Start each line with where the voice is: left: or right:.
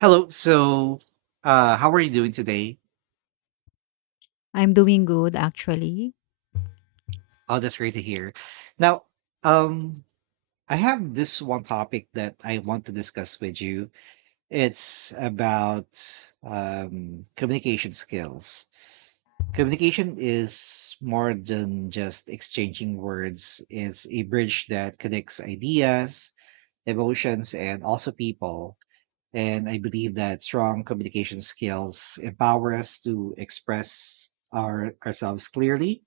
right: Hello. So, how are you doing today?
left: I'm doing good actually.
right: Oh, that's great to hear. Now, um, I have this one topic that I want to discuss with you. It's about communication skills. Communication is more than just exchanging words. It's a bridge that connects ideas, emotions, and also people. And I believe that strong communication skills empower us to express ourselves clearly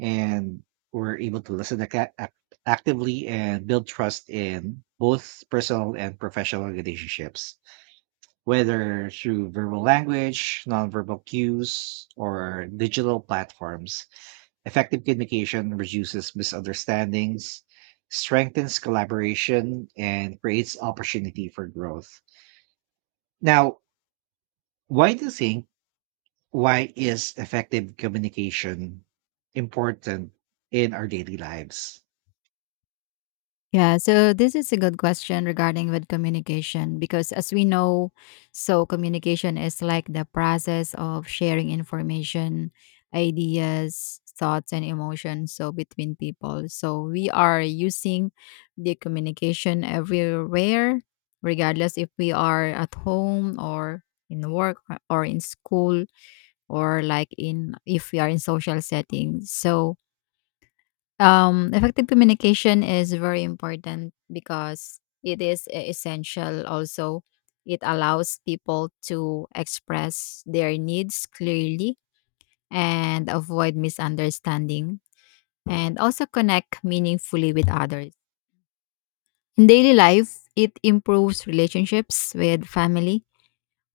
right: and we're able to listen actively and build trust in both personal and professional relationships, whether through verbal language, nonverbal cues, or digital platforms. Effective communication reduces misunderstandings, strengthens collaboration, and creates opportunity for growth. Now, why do you think why is effective communication important in our daily lives?
left: Yeah, so this is a good question regarding with communication because as we know, so communication is like the process of sharing information, ideas, thoughts and emotions so between people. So we are using the communication everywhere regardless if we are at home or in work or in school or like in if we are in social settings. Effective communication is very important because it is essential. Also, it allows people to express their needs clearly and avoid misunderstanding and also connect meaningfully with others. In daily life, it improves relationships with family,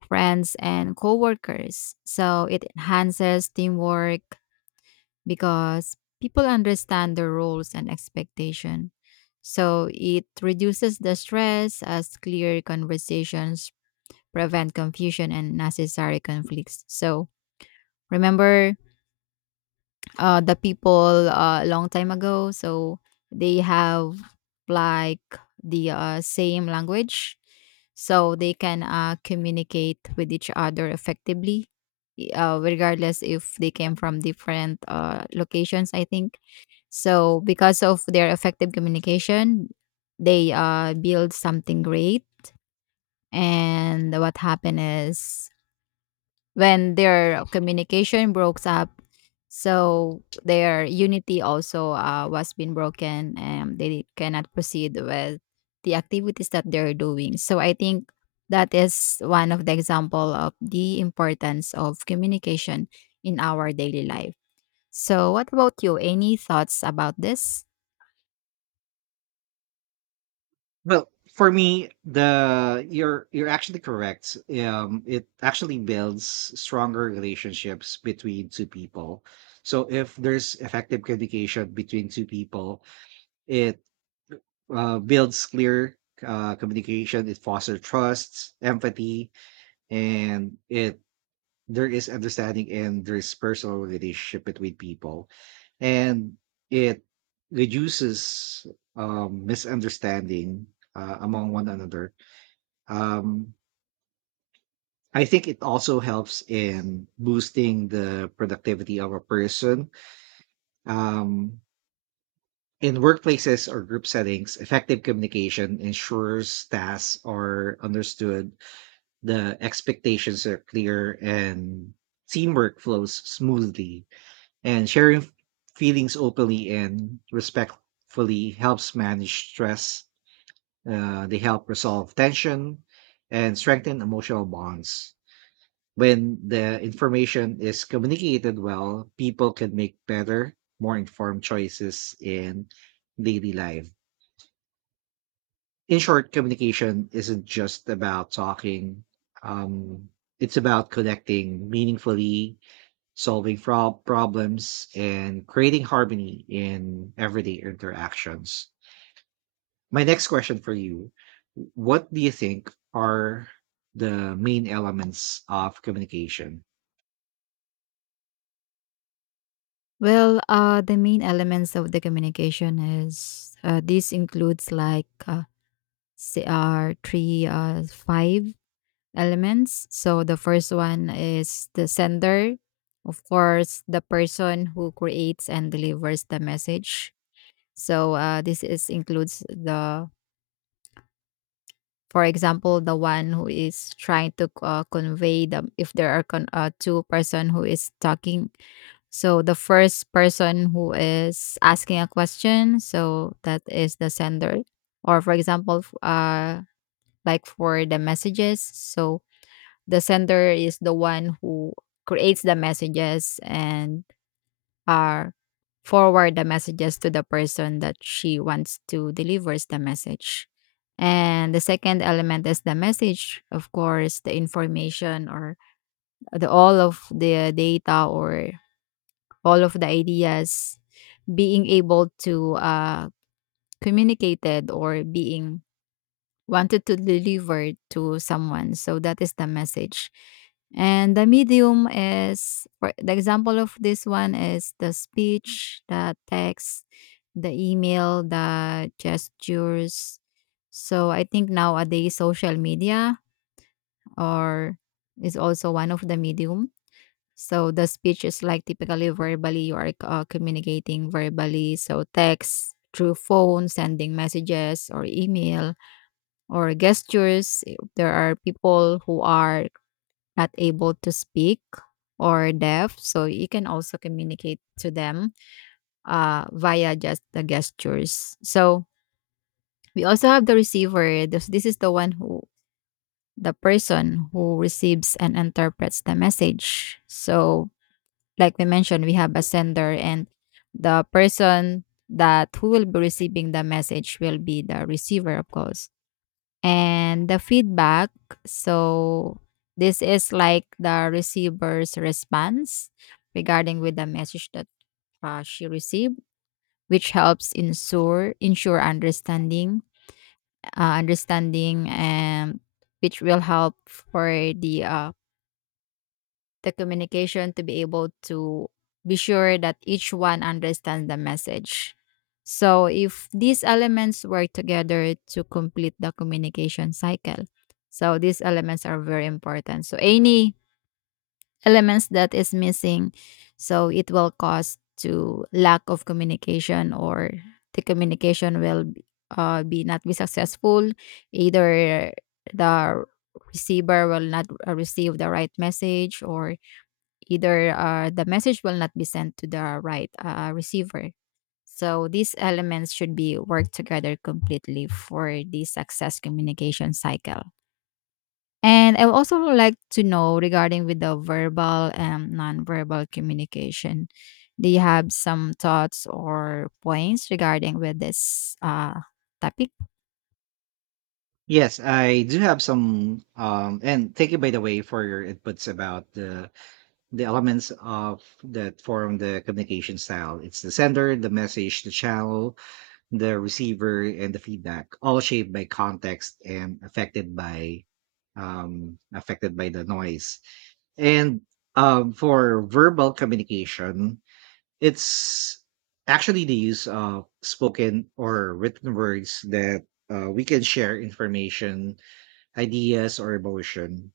left: friends, and coworkers. So, it enhances teamwork because people understand their roles and expectation. So it reduces the stress as clear conversations prevent confusion and necessary conflicts. So remember the people a long time ago. So they have like the same language, so they can communicate with each other effectively, regardless if they came from different locations. I think so because of their effective communication, they build something great. And what happened is when their communication broke up so their unity also was being broken and they cannot proceed with the activities that they're doing. So I think that is one of the example of the importance of communication in our daily life. So what about you, any thoughts about this?
right: Well, for me, the you're actually correct. It actually builds stronger relationships between two people. So if there's effective communication between two people, it builds clear communication. It fosters trust, empathy, and it there is understanding and there is personal relationship between people and it reduces misunderstanding among one another. um, I think it also helps in boosting the productivity of a person. um, in workplaces or group settings, effective communication ensures tasks are understood, the expectations are clear, and teamwork flows smoothly. And sharing feelings openly and respectfully helps manage stress. They help resolve tension and strengthen emotional bonds. When the information is communicated well, people can make better, more informed choices in daily life. In short, communication isn't just about talking, um, it's about connecting meaningfully, solving problems, and creating harmony in everyday interactions. My next question for you: what do you think are the main elements of communication?
left: Well, the main elements of the communication is, this includes like, say, three five elements. So the first one is the sender, of course, the person who creates and delivers the message. So this is includes the, for example, the one who is trying to convey the, if there are two-person who is talking. So the first person who is asking a question, so that is the sender. Or for example, like for the messages, so the sender is the one who creates the messages and are forward the messages to the person that she wants to delivers the message. And the second element is the message, of course, the information or the all of the data or all of the ideas being able to communicated or being wanted to deliver to someone. So that is the message. And the medium is, for the example of this one is the speech, the text, the email, the gestures. So I think nowadays social media or is also one of the medium. So the speech is like typically verbally, you are communicating verbally. So text through phone, sending messages or email or gestures. Eh, there are people who are not able to speak or deaf, so you can also communicate to them via just the gestures. So we also have the receiver. This is the one who, the person who receives and interprets the message. So, like we mentioned, we have a sender and the person that who will be receiving the message will be the receiver, of course. And the feedback, so this is like the receiver's response regarding with the message that she received, which helps ensure understanding, understanding, and which will help for the communication to be able to be sure that each one understands the message. So, if these elements work together to complete the communication cycle, so these elements are very important. So, any elements that is missing, so it will cause to lack of communication or the communication will be not be successful. Either the receiver will not receive the right message or either the message will not be sent to the right receiver. So these elements should be worked together completely for the success communication cycle. And I would also like to know regarding with the verbal and nonverbal communication. Do you have some thoughts or points regarding with this topic?
right: Yes, I do have some. And thank you, by the way, for your inputs about the elements of that form the communication style. It's the sender, the message, the channel, the receiver, and the feedback, all shaped by context and affected by affected by the noise. And for verbal communication, it's actually the use of spoken or written words that we can share information, ideas, or emotion.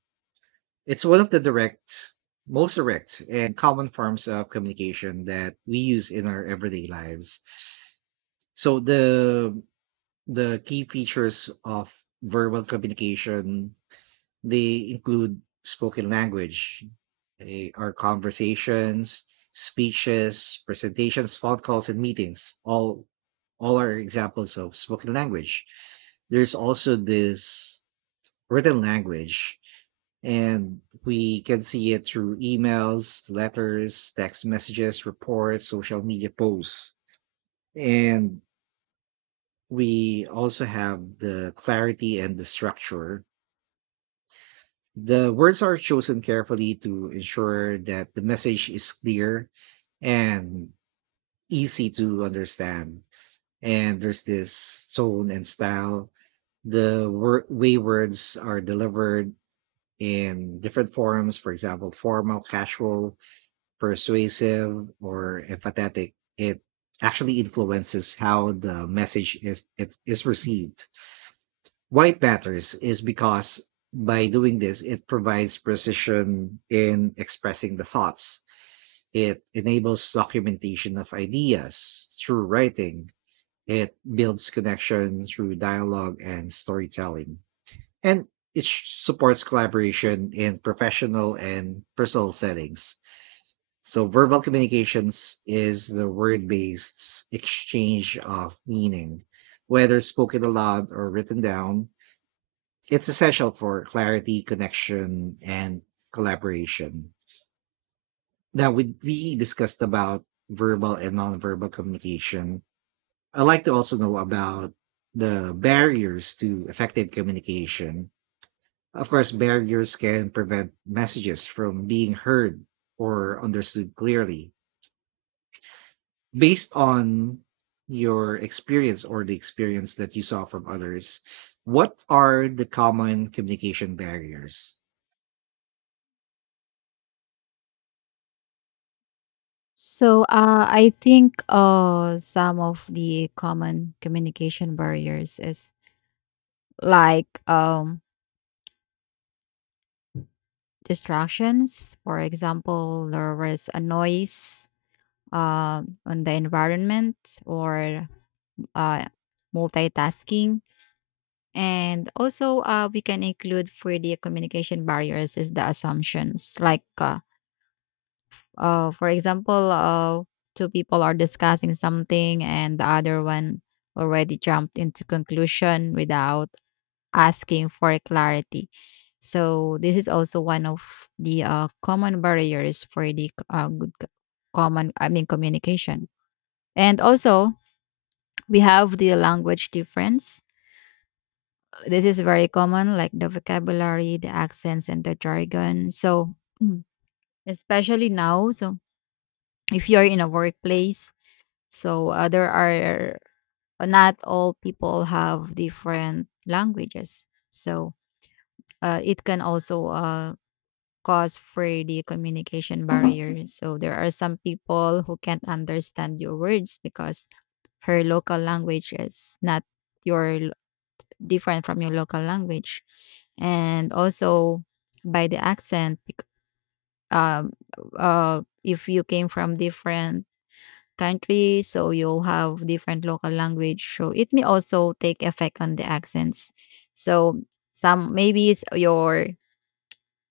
right: It's one of the direct most direct and common forms of communication that we use in our everyday lives. So the key features of verbal communication, they include spoken language, our conversations, speeches, presentations, phone calls, and meetings. All are examples of spoken language. There's also this written language, and we can see it through emails, letters, text messages, reports, social media posts. And we also have the clarity and the structure. The words are chosen carefully to ensure that the message is clear and easy to understand. And there's this tone and style. The way words are delivered in different forms, for example, formal, casual, persuasive, or emphatic, it actually influences how the message is it is received. Why it matters is because by doing this, it provides precision in expressing the thoughts. It enables documentation of ideas through writing. It builds connection through dialogue and storytelling. And it supports collaboration in professional and personal settings. So, verbal communications is the word based exchange of meaning, whether spoken aloud or written down. It's essential for clarity, connection, and collaboration. Now, we discussed about verbal and nonverbal communication. I'd like to also know about the barriers to effective communication. Of course, barriers can prevent messages from being heard or understood clearly. Based on your experience or the experience that you saw from others, what are the common communication barriers?
left: So I think some of the common communication barriers is like distractions. For example, there was a noise on the environment or uh, multitasking. And also, we can include 3D communication barriers is the assumptions. For example, two people are discussing something and the other one already jumped into conclusion without asking for clarity. So this is also one of the common barriers for the good c- common I mean communication. And also we have the language difference. This is very common, like the vocabulary, the accents, and the jargon. So Mm. Especially now, so if you're in a workplace, so there are, not all people have different languages. So it can also cause for the communication barrier. So there are some people who can't understand your words because her local language is not your lo- different from your local language. And also by the accent, um, if you came from different countries, so you'll have different local language so it may also take effect on the accents. So some, maybe it's your,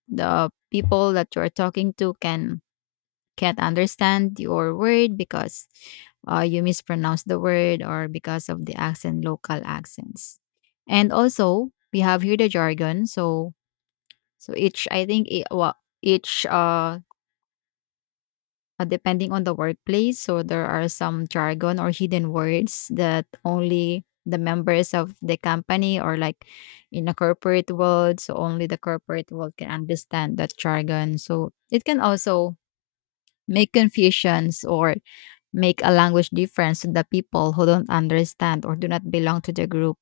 left: the people that you're talking to can't understand your word because you mispronounce the word or because of the accent, local accents. And also, we have here the jargon. So, so each, I think it, each depending on the workplace, so there are some jargon or hidden words that only the members of the company or like in a corporate world, so only the corporate world can understand that jargon. So it can also make confusions or make a language difference to the people who don't understand or do not belong to the group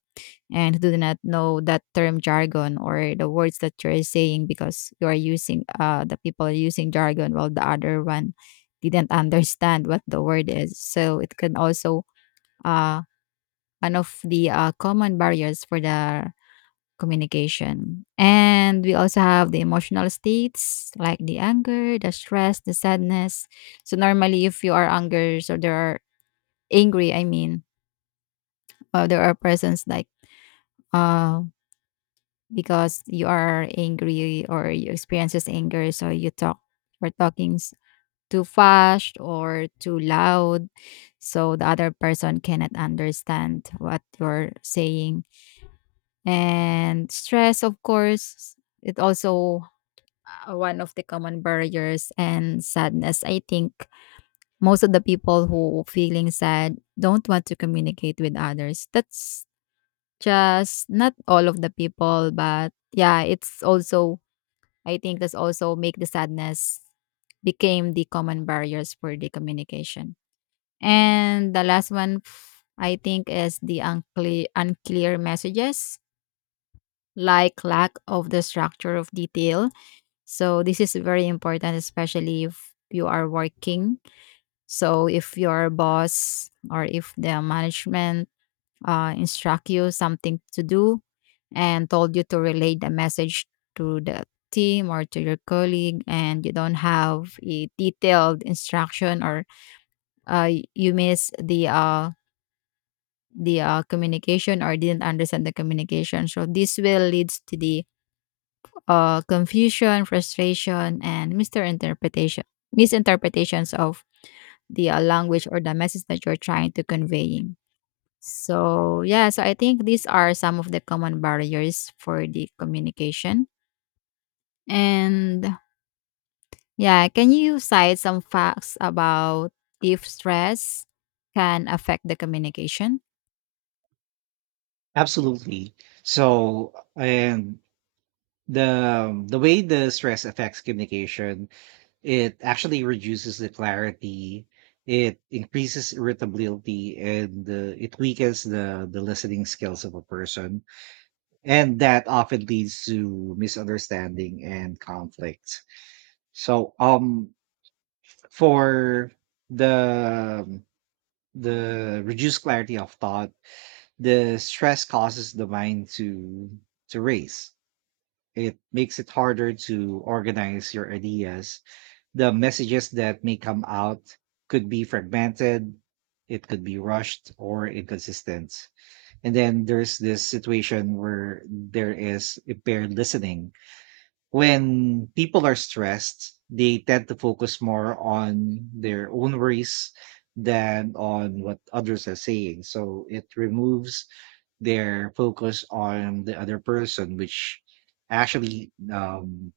left: and who do not know that term jargon or the words that you're saying because you are using the people are using jargon while the other one didn't understand what the word is. So it can also, uh one of the common barriers for the communication. And we also have the emotional states like the anger, the stress, the sadness. So normally if you are anger, so there are, angry, I mean. There are persons like uh because you are angry or you experiences anger, so you talk or too fast or too loud, so the other person cannot understand what you're saying. And stress, of course, it also one of the common barriers and sadness. I think most of the people who feeling sad don't want to communicate with others. That's, just not all of the people, but yeah, it's also, I think that's also make the sadness became the common barriers for the communication. And the last one I think is the unclear messages like lack of the structure of detail. So this is very important especially if you are working. So if your boss or if the management instruct you something to do and told you to relay the message to the team or to your colleague and you don't have a detailed instruction or, you miss the communication or didn't understand the communication, so this will leads to the confusion, frustration and misinterpretations of the language or the message that you're trying to conveying. So yeah, so I think these are some of the common barriers for the communication. And yeah, can you cite some facts about if stress can affect the communication?
right: Absolutely. So, and the way the stress affects communication, it actually reduces the clarity, it increases irritability, and it weakens the listening skills of a person, and that often leads to misunderstanding and conflict. So, for the reduced clarity of thought, the stress causes the mind to race. It makes it harder to organize your ideas. The messages that may come out could be fragmented, it could be rushed or inconsistent. And then there's this situation where there is impaired listening. When people are stressed, they tend to focus more on their own worries than on what others are saying. So it removes their focus on the other person, which actually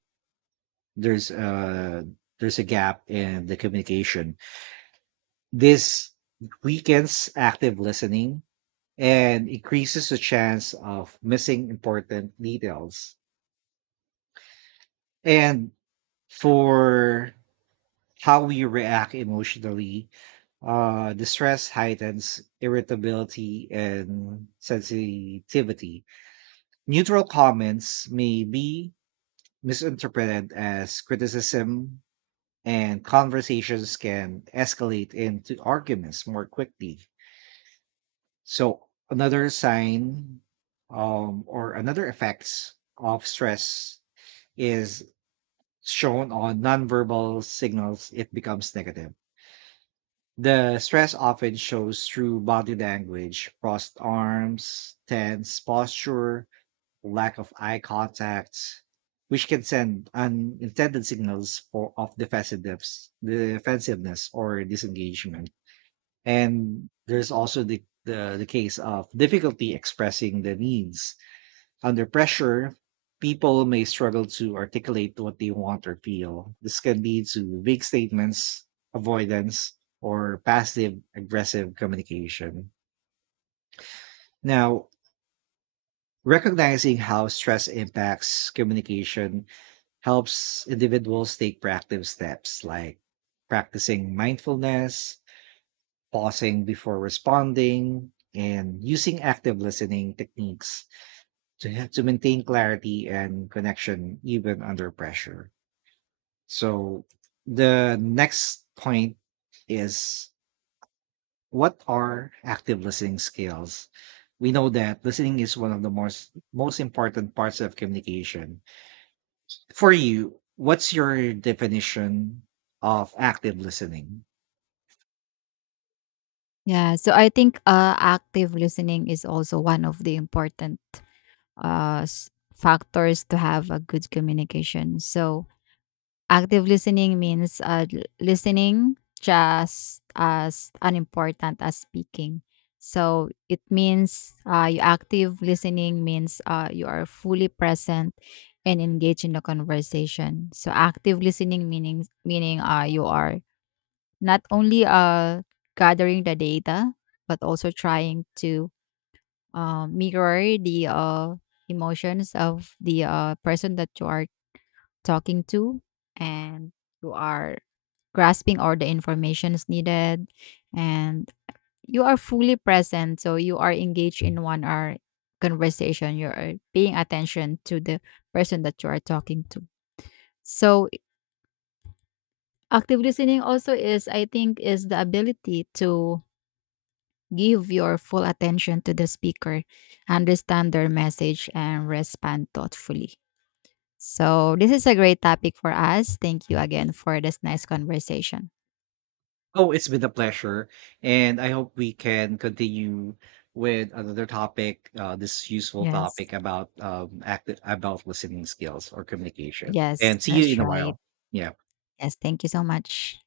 right: there's a gap in the communication. This weakens active listening and increases the chance of missing important details. And for how we react emotionally, the stress heightens irritability and sensitivity. Neutral comments may be misinterpreted as criticism, and conversations can escalate into arguments more quickly. So, another sign or another effects of stress is shown on nonverbal signals, it becomes negative. The stress often shows through body language, crossed arms, tense posture, lack of eye contact, which can send unintended signals for of defensiveness, or disengagement. And there's also the case of difficulty expressing the needs under pressure. People may struggle to articulate what they want or feel. This can lead to vague statements, avoidance, or passive aggressive communication. Now, recognizing how stress impacts communication helps individuals take proactive steps like practicing mindfulness, pausing before responding, and using active listening techniques to, to maintain clarity and connection even under pressure. So, the next point is, what are active listening skills? We know that listening is one of the most important parts of communication. For you, what's your definition of active listening?
left: Yeah, so I think active listening is also one of the important factors to have a good communication. So active listening means listening just as unimportant as speaking. So it means, you, active listening means you are fully present and engaged in the conversation. So active listening meaning you are not only gathering the data but also trying to mirror the emotions of the person that you are talking to, and you are grasping all the information is needed, and you are fully present, so you are engaged in 1 hour conversation. You're paying attention to the person that you are talking to. So active listening also is, I think, is the ability to give your full attention to the speaker, understand their message and respond thoughtfully. So this is a great topic for us. Thank you again for this nice conversation.
right: Oh, it's been a pleasure. And I hope we can continue with another topic, this useful
left: Yes,
right: topic about active about listening skills or communication.
left: yes,
right: And see you in
left: that's
right: a
left: right.
right: while. Yeah.
left: Yes, thank you so much.